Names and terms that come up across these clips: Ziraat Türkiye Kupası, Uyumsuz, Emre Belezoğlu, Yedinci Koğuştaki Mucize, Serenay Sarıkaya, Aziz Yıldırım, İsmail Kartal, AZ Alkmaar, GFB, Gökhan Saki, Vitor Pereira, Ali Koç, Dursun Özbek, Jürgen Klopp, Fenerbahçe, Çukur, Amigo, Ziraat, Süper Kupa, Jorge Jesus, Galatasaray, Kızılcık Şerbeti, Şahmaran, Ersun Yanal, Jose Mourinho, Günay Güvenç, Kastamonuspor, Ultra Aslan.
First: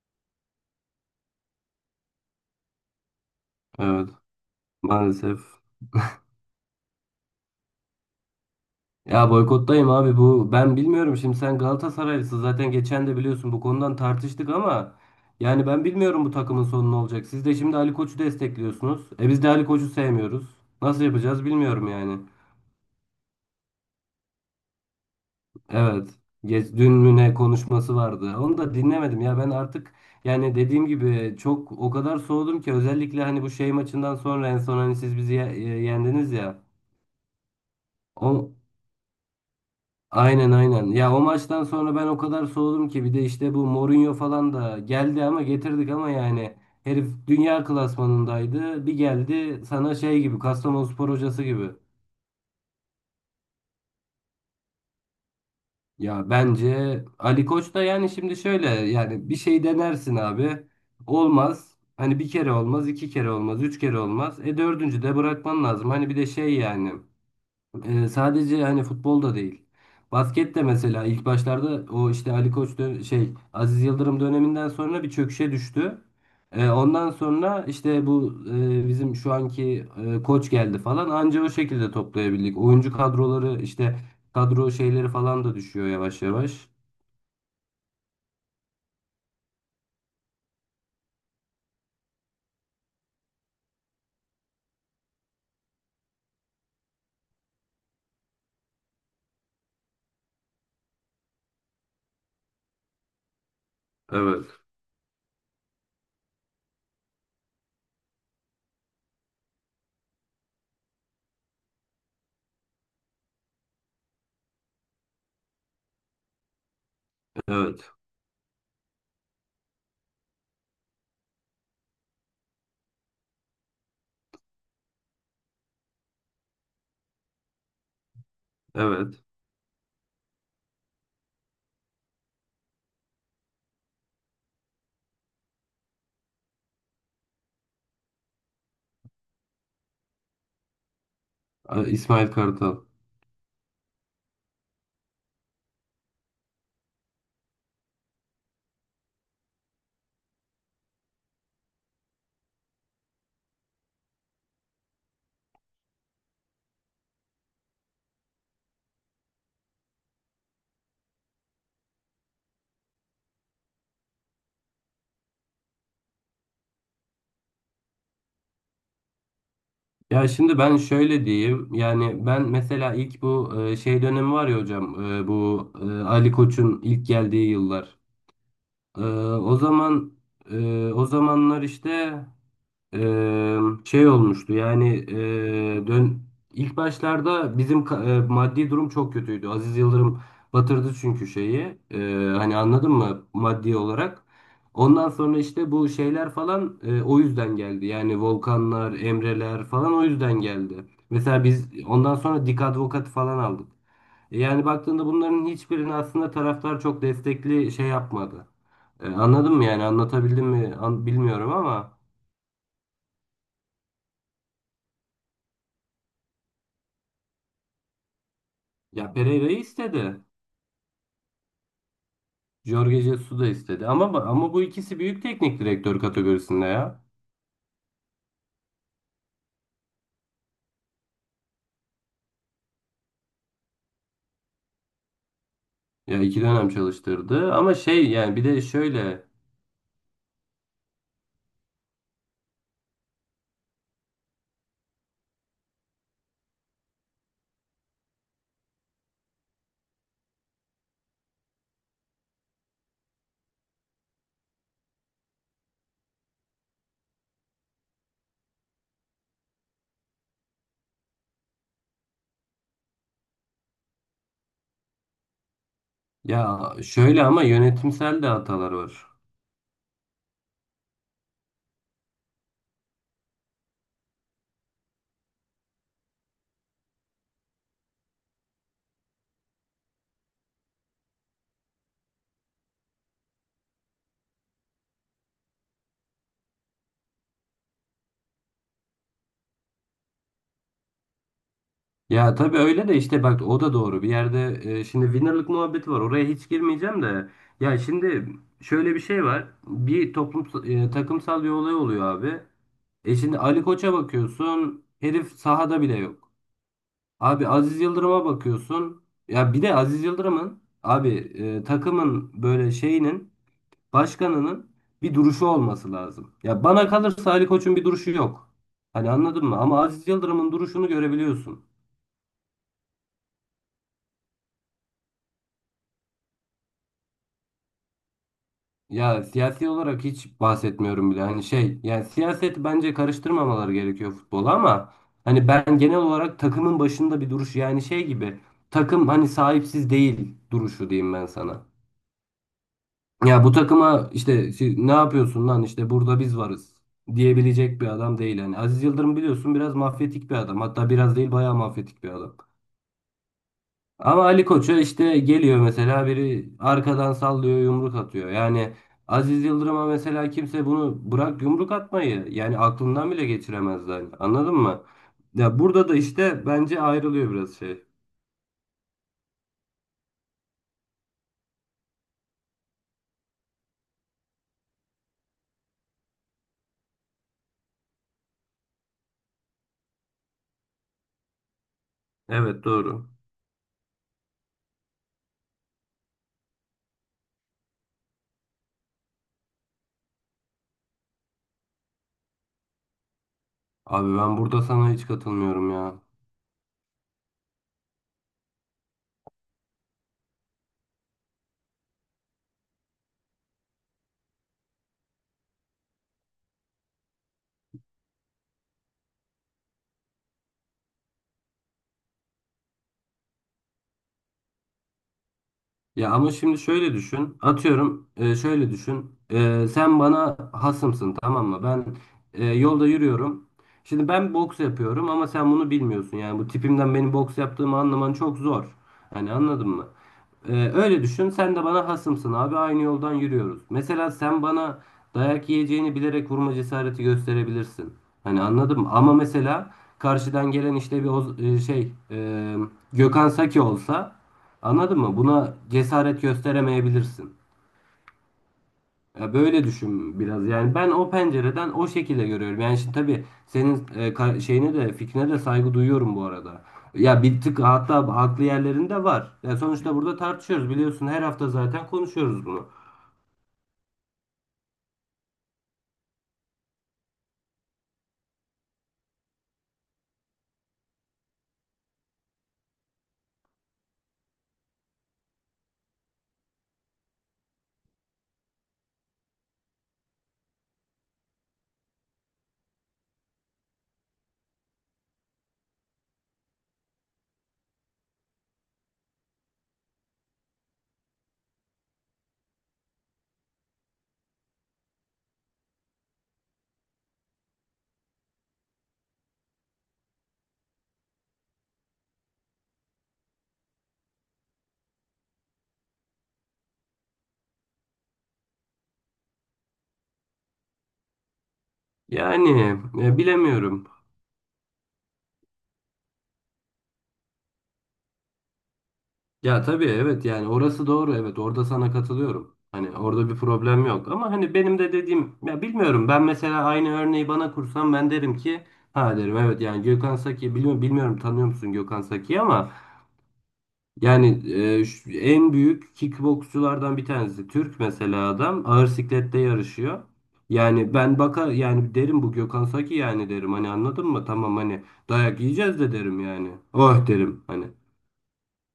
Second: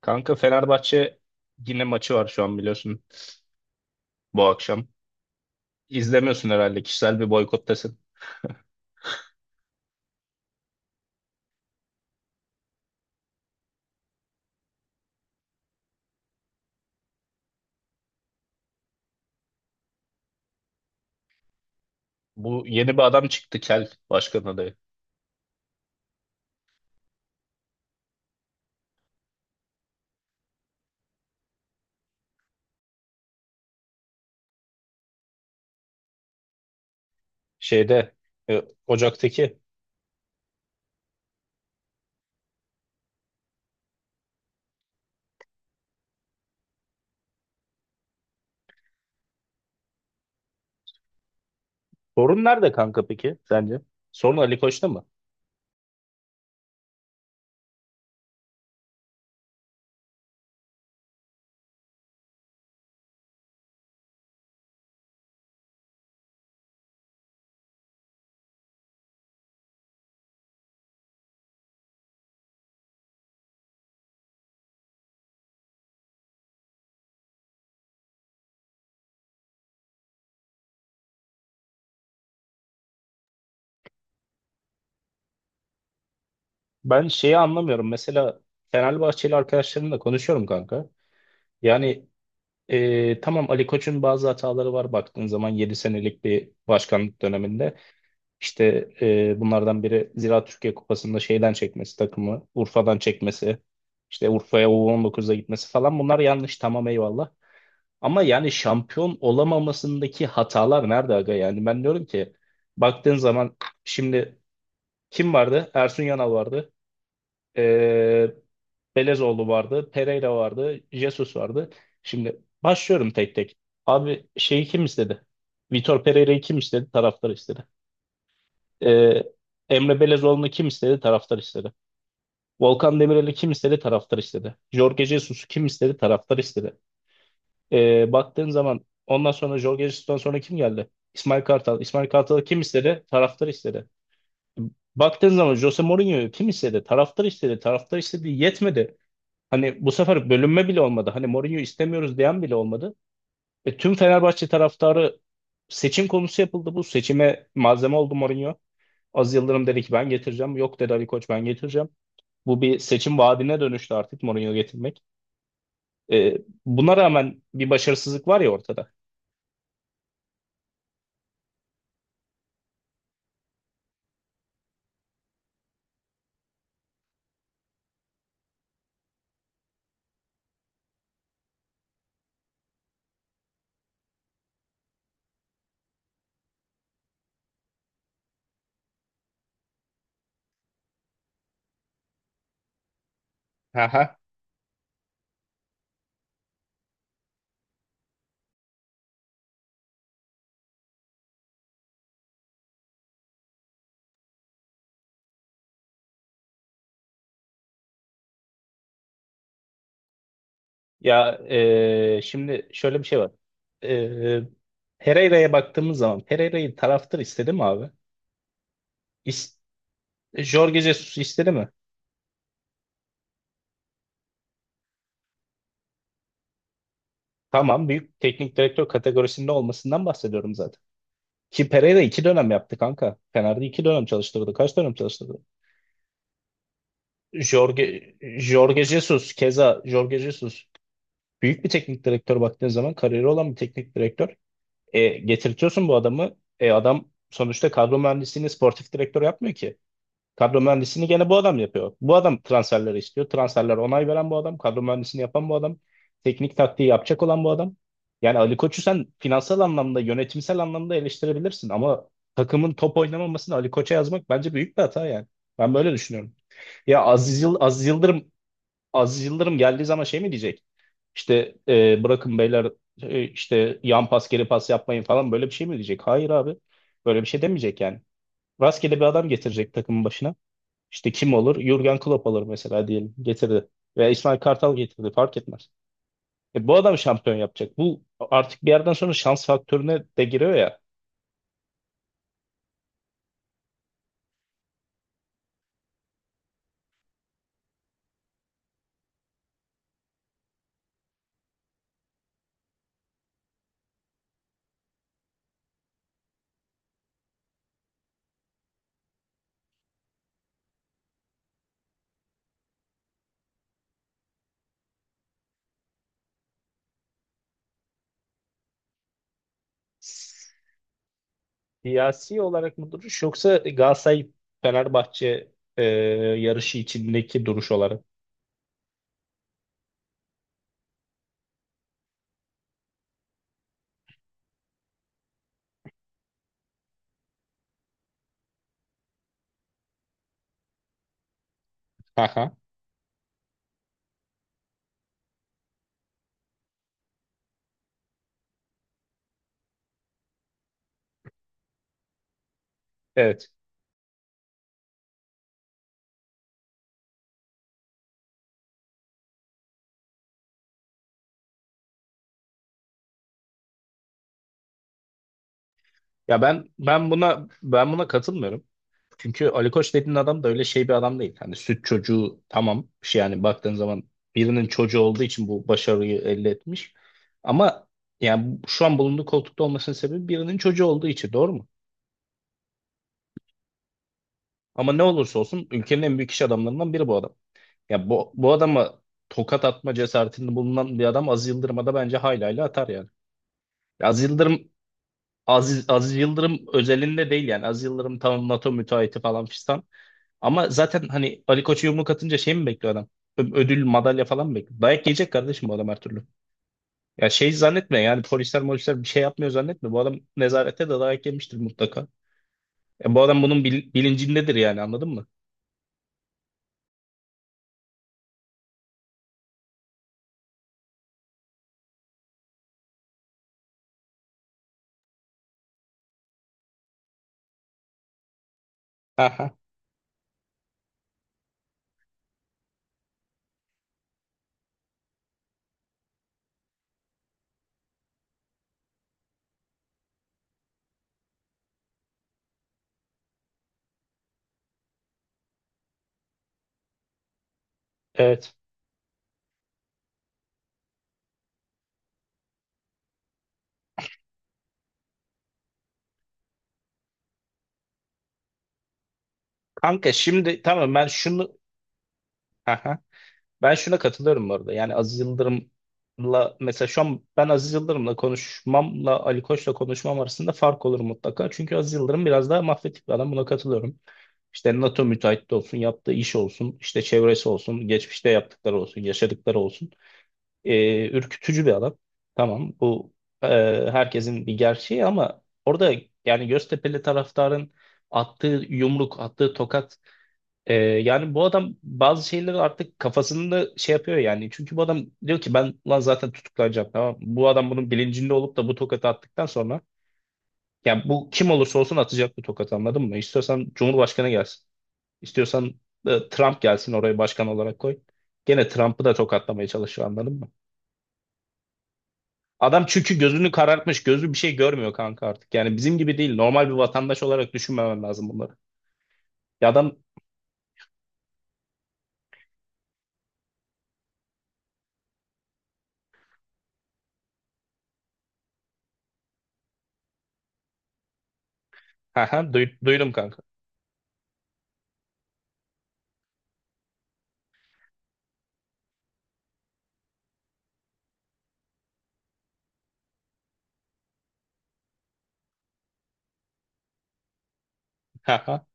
Kanka Fenerbahçe yine maçı var şu an biliyorsun Evet, bu akşam. maalesef. İzlemiyorsun herhalde kişisel bir boykottasın. Ya boykottayım abi bu. Ben bilmiyorum, şimdi sen Galatasaraylısın zaten, geçen de biliyorsun bu konudan tartıştık ama yani ben bilmiyorum bu takımın sonu ne olacak. Siz de şimdi Ali Koç'u destekliyorsunuz. E biz de Ali Koç'u sevmiyoruz. Nasıl yapacağız bilmiyorum yani. Bu yeni bir adam çıktı Kel başkan adayı. Evet. Geç, dün mü ne konuşması vardı. Onu da dinlemedim ya ben artık, yani dediğim gibi çok o kadar soğudum ki, özellikle hani bu şey maçından sonra, en son hani siz bizi yendiniz ya. Şeyde O, Ocak'taki. Aynen, aynen. Ya o maçtan sonra ben o kadar soğudum ki, bir de işte bu Mourinho falan da geldi, ama getirdik ama yani herif dünya klasmanındaydı. Bir geldi sana şey gibi, Kastamonuspor hocası gibi. Sorun nerede kanka peki sence? Sorun Ali Koç'ta mı? Ya bence Ali Koç da, yani şimdi şöyle yani, bir şey denersin abi. Olmaz. Hani bir kere olmaz, iki kere olmaz, üç kere olmaz. E dördüncü de bırakman lazım. Hani bir de şey yani. Sadece hani futbolda değil, basket de. Mesela ilk başlarda, o işte Ali Koç Aziz Yıldırım döneminden sonra bir çöküşe düştü. Ondan sonra işte bu bizim şu anki koç geldi falan, anca o şekilde toplayabildik. Oyuncu kadroları işte, kadro şeyleri falan da düşüyor yavaş yavaş. Ben şeyi anlamıyorum. Mesela Fenerbahçeli arkadaşlarımla konuşuyorum kanka. Yani tamam Ali Koç'un bazı hataları var baktığın zaman 7 senelik bir başkanlık döneminde. İşte bunlardan biri Ziraat Türkiye Kupası'nda şeyden çekmesi takımı, Urfa'dan çekmesi, işte Evet, Urfa'ya U19'da gitmesi falan bunlar yanlış tamam eyvallah. Ama yani şampiyon olamamasındaki hatalar nerede aga? Yani ben diyorum ki baktığın zaman şimdi kim vardı? Ersun Yanal vardı. evet, E, Belezoğlu vardı, Pereira vardı, Jesus vardı. Şimdi başlıyorum tek tek. Abi şeyi kim istedi? Vitor Pereira'yı kim istedi? Taraftar istedi. evet. Ee, Emre Belezoğlu'nu kim istedi? Taraftar istedi. Volkan Demirel'i kim istedi? Taraftar istedi. Jorge Jesus'u kim istedi? Taraftar istedi. Baktığın zaman ondan sonra Jorge Jesus'tan sonra kim geldi? İsmail Kartal. İsmail İsmail Kartal'ı kim Kartal. istedi? Taraftar istedi. Baktığın zaman Jose Mourinho'yu kim istedi? Taraftar istedi. Taraftar istedi. Yetmedi. Hani bu sefer bölünme bile olmadı. Hani Mourinho istemiyoruz diyen bile olmadı. Tüm Fenerbahçe taraftarı seçim konusu yapıldı. Bu seçime malzeme oldu Mourinho. Az Yıldırım dedi ki ben getireceğim. Yok dedi Ali Koç ben getireceğim. Bu bir seçim vaadine dönüştü artık Mourinho getirmek. E, buna rağmen bir başarısızlık var ya ortada. Ya şimdi ben şöyle diyeyim. Yani ben mesela, ilk bu şey dönemi var ya hocam. Bu Ali Koç'un ilk geldiği yıllar. E, O zaman, o zamanlar işte Eee, şey olmuştu yani, dön ilk başlarda bizim maddi durum çok kötüydü. Aziz Yıldırım batırdı çünkü şeyi. Hani anladın mı, maddi olarak. Ondan sonra işte bu şeyler falan o yüzden geldi. Yani Volkanlar, Emreler falan o yüzden geldi. Mesela biz ondan sonra Dik Advokat falan aldık. Yani baktığında bunların hiçbirini aslında taraftar çok destekli şey yapmadı. Anladın mı, yani anlatabildim mi Ya bilmiyorum ama. Şimdi şöyle bir şey var. E, Pereira'ya baktığımız zaman Pereira'yı taraftır istedi mi abi? Ya İs Pereira'yı istedi. Jorge Jesus istedi mi? Jorge Jesus da istedi. Ama bu ikisi büyük teknik direktör kategorisinde ya. Tamam büyük teknik direktör kategorisinde olmasından bahsediyorum zaten. Ki Pereira iki dönem yaptı kanka. Fener'de iki dönem çalıştırdı. Kaç dönem çalıştırdı? Ya iki dönem çalıştırdı. Ama şey Jorge, yani, bir de Jorge şöyle. Jesus keza Jorge Jesus büyük bir teknik direktör baktığın zaman kariyeri olan bir teknik direktör. Getirtiyorsun bu adamı. Adam sonuçta kadro mühendisliğini sportif direktör yapmıyor ki. Kadro mühendisliğini gene bu adam yapıyor. Bu adam transferleri istiyor. Transferler onay veren bu adam. Kadro mühendisliğini yapan bu adam. Teknik taktiği yapacak olan bu adam. Yani Ali Koç'u sen finansal anlamda, yönetimsel anlamda eleştirebilirsin ama takımın top oynamamasını Ali Koç'a yazmak bence büyük bir hata yani. Ben böyle düşünüyorum. Ya Ya şöyle Aziz, ama, Yıl- Aziz yönetimsel de Yıldırım hatalar var. Aziz Yıldırım geldiği zaman şey mi diyecek? İşte bırakın beyler işte yan pas geri pas yapmayın falan böyle bir şey mi diyecek? Hayır abi. Böyle bir şey demeyecek yani. Rastgele bir adam getirecek takımın başına. İşte kim olur? Jürgen Klopp alır mesela diyelim. Getirdi. Veya İsmail Kartal getirdi. Fark etmez. Bu adam şampiyon yapacak. Bu artık bir yerden sonra şans faktörüne de giriyor ya. Ya tabii öyle de, işte bak, o da doğru. Bir yerde şimdi winner'lık muhabbeti var. Oraya hiç girmeyeceğim de. Ya şimdi şöyle bir şey var. Bir toplum, takımsal bir olay oluyor abi. Şimdi Ali Koç'a bakıyorsun. Herif sahada bile yok. Abi, Aziz Yıldırım'a bakıyorsun. Ya bir de Aziz Yıldırım'ın abi, takımın böyle şeyinin, başkanının bir duruşu olması lazım. Ya bana kalırsa Ali Koç'un bir duruşu yok. Hani anladın mı? Ama Aziz Yıldırım'ın duruşunu görebiliyorsun. Siyasi olarak mı duruş yoksa Galatasaray Fenerbahçe e, yarışı içindeki duruş olarak? Ya siyasi olarak hiç bahsetmiyorum bile. Hani şey yani, siyaset bence karıştırmamaları gerekiyor futbola ama hani ben genel olarak takımın başında bir duruş, yani şey gibi, takım hani sahipsiz değil duruşu, diyeyim ben sana. Aha. Ya bu takıma işte, "Siz ne yapıyorsun lan, işte burada biz varız" diyebilecek bir adam değil. Yani Aziz Yıldırım biliyorsun biraz mafyatik bir adam. Hatta biraz değil, bayağı mafyatik bir adam. Evet. Ama Ali Koç'a işte geliyor mesela biri arkadan sallıyor, yumruk atıyor. Yani Aziz Yıldırım'a mesela kimse bunu, bırak yumruk atmayı, yani aklından bile geçiremez yani. Anladın mı? Ya burada da Ya işte ben bence ben ayrılıyor buna biraz şey. ben buna katılmıyorum. Çünkü Ali Koç dediğin adam da öyle şey bir adam değil. Hani süt çocuğu tamam. Bir şey yani baktığın zaman birinin çocuğu olduğu için bu başarıyı elde etmiş. Ama yani şu an bulunduğu koltukta olmasının sebebi birinin çocuğu olduğu için doğru mu? Evet, doğru. Ama ne olursa olsun ülkenin en büyük iş adamlarından biri bu adam. Ya bu adama tokat atma cesaretinde bulunan bir adam Aziz Yıldırım'a da bence haylayla atar yani. Ya Abi Aziz ben Yıldırım burada sana hiç katılmıyorum Aziz, ya. Aziz Yıldırım özelinde değil yani. Aziz Yıldırım tamam NATO müteahhiti falan fistan. Ama zaten hani Ali Koç'a yumruk atınca şey mi bekliyor adam? Ödül, madalya falan mı bekliyor? Dayak yiyecek kardeşim bu adam her türlü. Ya şey zannetme yani polisler molisler bir şey yapmıyor zannetme. Bu adam nezarette de dayak yemiştir mutlaka. Bu adam bunun bilincindedir yani anladın mı? Ya ama şimdi şöyle düşün. Atıyorum, şöyle düşün. Sen bana hasımsın, tamam mı? Ben yolda yürüyorum. Şimdi ben boks yapıyorum ama sen bunu bilmiyorsun. Yani bu tipimden benim boks yaptığımı anlaman çok zor. Hani Aha, anladın mı? Öyle düşün. Sen de bana hasımsın abi. Aynı yoldan yürüyoruz. Mesela sen bana, dayak yiyeceğini bilerek, vurma cesareti gösterebilirsin. Hani anladın mı? Ama mesela, karşıdan gelen işte bir Gökhan Saki olsa. Anladın mı? Buna cesaret gösteremeyebilirsin. evet. Ya böyle düşün biraz. Yani ben o pencereden o şekilde görüyorum. Yani şimdi tabii, senin şeyine de, fikrine de saygı duyuyorum bu arada. Ya bir tık hatta haklı yerlerinde var. Ya sonuçta Kanka burada şimdi tartışıyoruz, tamam ben biliyorsun. Her hafta şunu. zaten konuşuyoruz bunu. Aha. Ben şuna katılıyorum bu arada. Yani Aziz Yıldırım'la mesela şu an ben Aziz Yıldırım'la konuşmamla Ali Koç'la konuşmam arasında fark olur mutlaka. Çünkü Aziz Yıldırım biraz daha mafyatik bir adam. Buna katılıyorum. İşte NATO müteahhit de olsun, yaptığı iş olsun, işte çevresi olsun, geçmişte yaptıkları olsun, yaşadıkları olsun. Ürkütücü bir adam. Tamam bu e, herkesin bir gerçeği ama orada yani Göztepe'li taraftarın attığı yumruk, attığı tokat yani bu adam bazı şeyleri artık kafasında şey yapıyor yani. Çünkü bu adam diyor ki ben lan zaten tutuklanacağım tamam mı? Bu adam bunun bilincinde olup da bu tokatı attıktan sonra yani bu kim olursa olsun atacak bu tokatı anladın mı? İstiyorsan Cumhurbaşkanı gelsin. İstiyorsan Trump gelsin oraya başkan olarak koy. Gene Trump'ı da tokatlamaya çalışıyor anladın mı? Yani Adam çünkü gözünü bilemiyorum. karartmış, gözü bir şey görmüyor kanka artık. Yani bizim gibi değil. Normal bir vatandaş olarak düşünmemen lazım bunları. Ya Ya tabii, adam evet yani orası doğru, evet, orada sana katılıyorum. Hani orada bir problem yok, ama hani benim de dediğim ya, bilmiyorum, ben mesela aynı örneği bana kursam, ben derim ki, ha derim, evet yani Gökhan Saki, bilmiyorum, bilmiyorum tanıyor musun Gökhan ha Saki'yi ha ama duydum kanka. yani, en büyük kickboksçulardan bir tanesi, Türk mesela, adam ağır siklette yarışıyor. Yani ben baka yani derim, bu Gökhan Saki, yani derim, hani anladın mı? Tamam, hani dayak yiyeceğiz de derim yani. Oh derim hani.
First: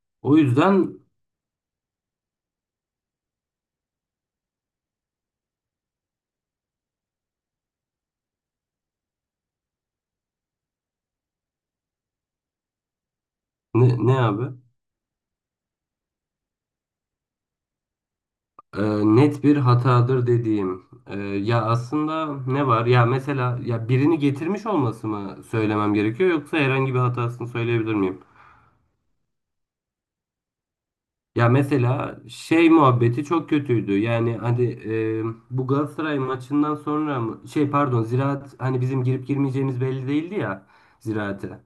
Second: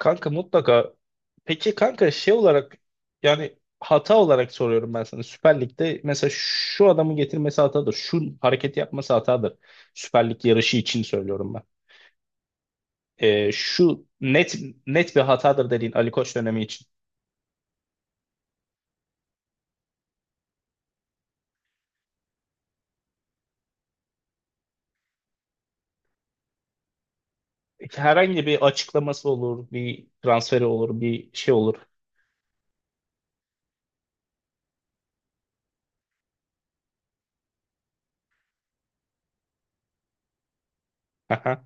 Kanka O mutlaka. yüzden. Peki kanka şey olarak yani hata olarak soruyorum ben sana. Süper Lig'de mesela şu adamı getirmesi hatadır. Şu hareketi yapması hatadır. Süper Lig yarışı için söylüyorum ben. Ee, ne, şu ne abi? net bir hatadır dediğin Ali Koç dönemi için. e, net bir hatadır dediğim. Ya aslında ne var? Ya mesela, ya birini getirmiş olması mı söylemem gerekiyor, yoksa herhangi bir hatasını söyleyebilir miyim? Herhangi bir açıklaması olur, bir transferi olur, bir Ya şey olur. mesela şey muhabbeti çok kötüydü. Yani hani bu Galatasaray maçından sonra pardon, Ziraat, hani bizim girip girmeyeceğimiz belli değildi ya Ziraat'e. Aha,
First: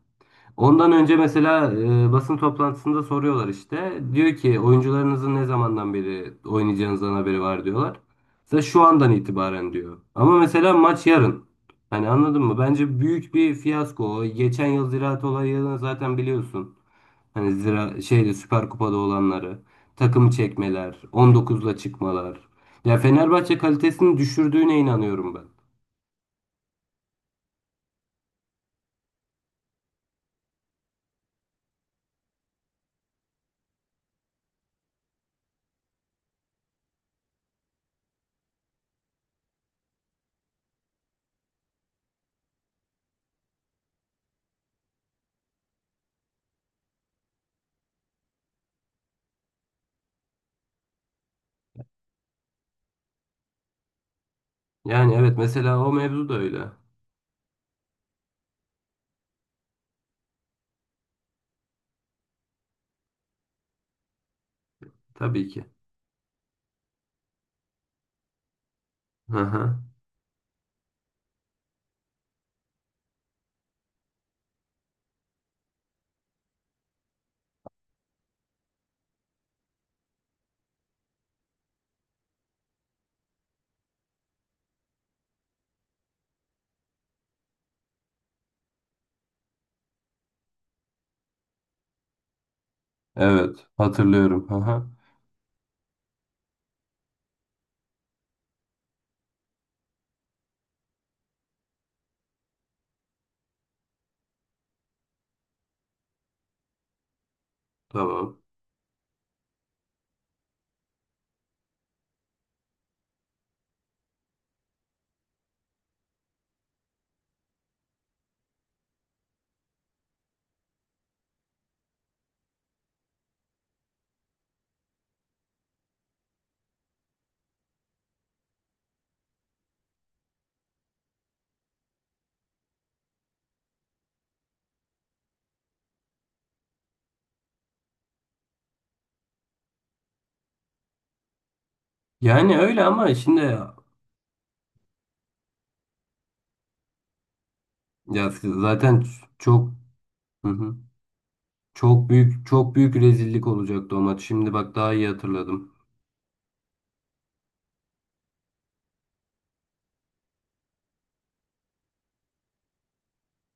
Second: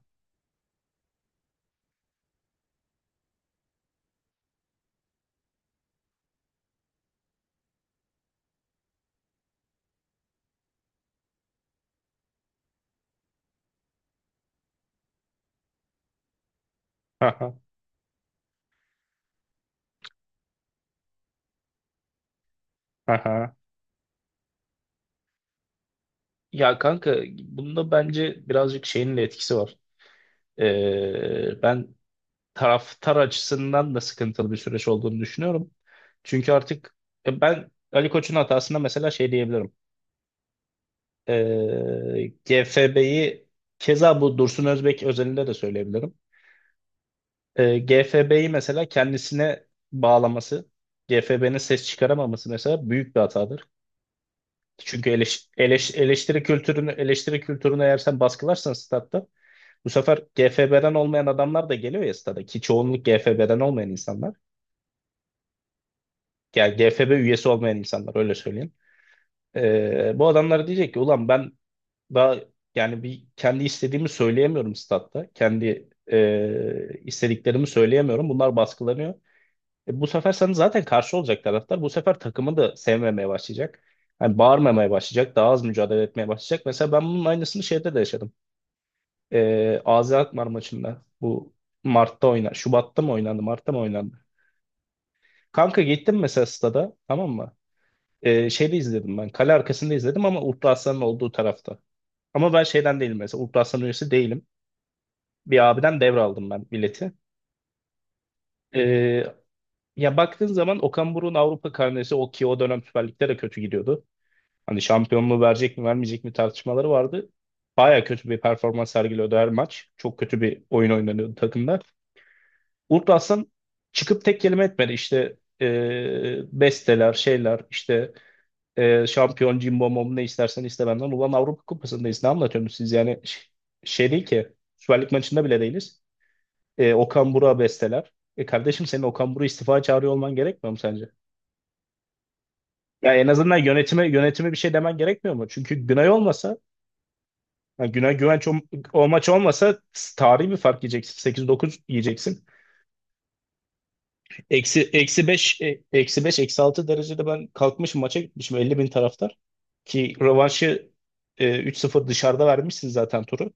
Ondan önce mesela basın toplantısında soruyorlar işte. Diyor ki, oyuncularınızın ne zamandan beri oynayacağınızdan haberi var, diyorlar. Mesela şu andan itibaren, diyor. Ama mesela maç yarın. Hani anladın mı? Bence büyük bir fiyasko. Geçen yıl Ziraat olayını zaten biliyorsun. aha, Hani zira şeyde, Süper Kupa'da olanları, takım çekmeler, 19'la çıkmalar. Ya aha. Fenerbahçe kalitesini düşürdüğüne inanıyorum ben. Ya kanka bunda bence birazcık şeyin de etkisi var. Ben taraftar açısından da sıkıntılı bir süreç olduğunu düşünüyorum. Çünkü artık ben Ali Koç'un hatasında mesela şey diyebilirim. GFB'yi keza bu Dursun Özbek özelinde de söyleyebilirim. GFB'yi mesela kendisine bağlaması, GFB'nin ses çıkaramaması mesela büyük bir hatadır. Çünkü Yani evet, eleş, mesela o eleş- mevzu da eleştiri öyle. kültürünü eleştiri kültürünü eğer sen baskılarsan statta bu sefer GFB'den olmayan adamlar da geliyor ya stada ki çoğunluk GFB'den olmayan insanlar. Tabii ki. Yani GFB üyesi olmayan insanlar öyle söyleyeyim. Hı hı. Bu adamlar diyecek ki ulan ben daha yani bir kendi istediğimi söyleyemiyorum statta. Kendi istediklerimi söyleyemiyorum. Bunlar baskılanıyor. Bu sefer sana zaten karşı olacak taraftar. Bu sefer takımı da sevmemeye başlayacak. Yani bağırmamaya başlayacak. Daha az mücadele etmeye başlayacak. Mesela ben bunun aynısını şeyde de yaşadım. AZ Alkmaar maçında. Bu Mart'ta oynan, Şubat'ta mı oynandı? Evet, Mart'ta mı oynandı? hatırlıyorum. Aha, Kanka gittim mesela stada tamam mı? Şeyde izledim ben. Kale arkasında izledim ama Ultra Aslan'ın olduğu tarafta. Ama ben şeyden değilim mesela. Ultra Aslan üyesi değilim. Bir abiden devraldım ben bileti. tamam. Ee, ya baktığın zaman Okan Buruk'un Avrupa karnesi o ki o dönem Süper Lig'de de kötü gidiyordu. Hani şampiyonluğu verecek mi vermeyecek mi tartışmaları vardı. Baya kötü bir performans sergiliyordu her maç. Çok kötü bir oyun oynanıyordu takımda. Ultra Aslan çıkıp tek kelime etmedi. İşte besteler, şeyler, işte şampiyon cimbom bom ne istersen iste benden. Ulan Avrupa Kupası'ndayız. Ne anlatıyorsunuz siz yani? Şey değil ki. Süper Lig maçında bile değiliz. Okan Buruk'a besteler. Kardeşim senin Okan Buruk'u istifa çağırıyor olman gerekmiyor mu sence? Yani öyle Ya ama en azından şimdi, yönetime bir şey demen gerekmiyor mu? Çünkü Günay olmasa, yani Günay ya Güvenç o, zaten o maç çok, olmasa hı tarihi bir hı, fark yiyeceksin. 8-9 çok yiyeceksin. büyük, çok büyük rezillik olacaktı o maç. Şimdi bak, Eksi, daha iyi eksi 5, hatırladım. eksi 5 eksi 6 derecede ben kalkmışım maça gitmişim 50.000 taraftar. Ki rövanşı 3-0 dışarıda vermişsin zaten turu.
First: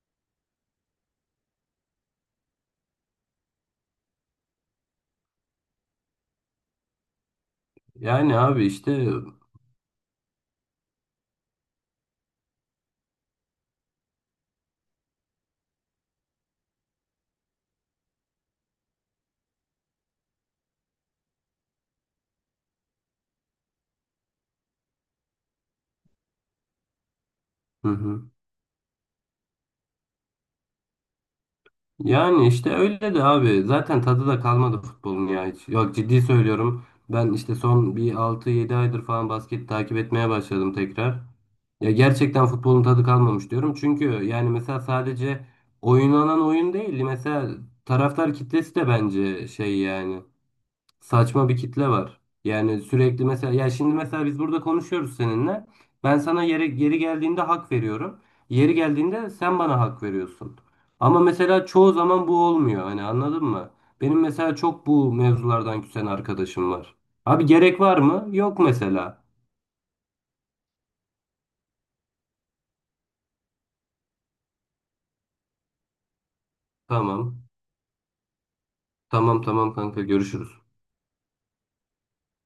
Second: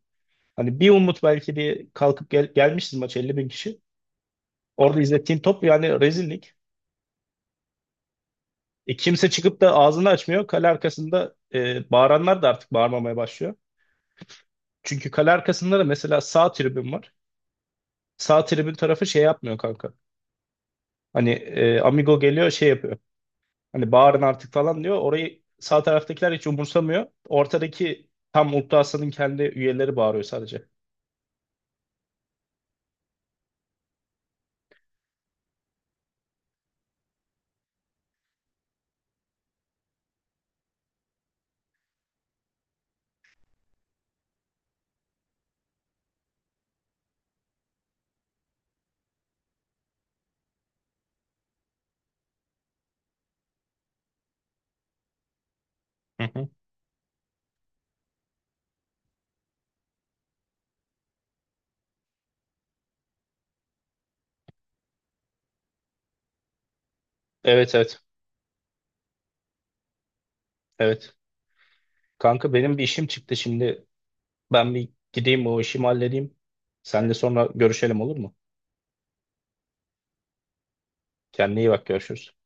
Hani bir umut belki bir kalkıp gelmişiz maç 50.000 kişi. Orada izlettiğin top yani rezillik. Yani abi E, işte. kimse çıkıp da ağzını açmıyor. Kale arkasında bağıranlar da artık bağırmamaya başlıyor. Çünkü kale arkasında da mesela sağ tribün var. Sağ tribün tarafı şey yapmıyor kanka. Hani Amigo geliyor şey yapıyor. Hani bağırın artık falan diyor. Orayı sağ taraftakiler hiç umursamıyor. Hı Ortadaki hı. tam Mutlu Aslan'ın kendi üyeleri bağırıyor sadece. Yani işte öyle de abi. Zaten tadı da kalmadı futbolun ya, hiç. Yok, ciddi söylüyorum. Ben işte son bir 6-7 aydır falan basket takip etmeye başladım tekrar. Ya gerçekten futbolun tadı kalmamış diyorum. Çünkü yani mesela, sadece oynanan oyun değil. Mesela taraftar kitlesi de bence şey yani, saçma bir kitle var. Yani sürekli mesela, ya şimdi mesela biz burada konuşuyoruz seninle. Ben Hı sana hı. yeri geldiğinde hak veriyorum. Yeri geldiğinde sen bana hak veriyorsun. Ama mesela çoğu zaman bu olmuyor. Hani anladın mı? Benim mesela çok bu mevzulardan küsen arkadaşım var. Abi Evet gerek var evet. mı? Yok mesela. Evet. Kanka benim bir işim çıktı şimdi. Ben bir gideyim o işimi halledeyim. Seninle Tamam. sonra görüşelim olur mu? Tamam, tamam kanka, görüşürüz. Kendine iyi bak görüşürüz.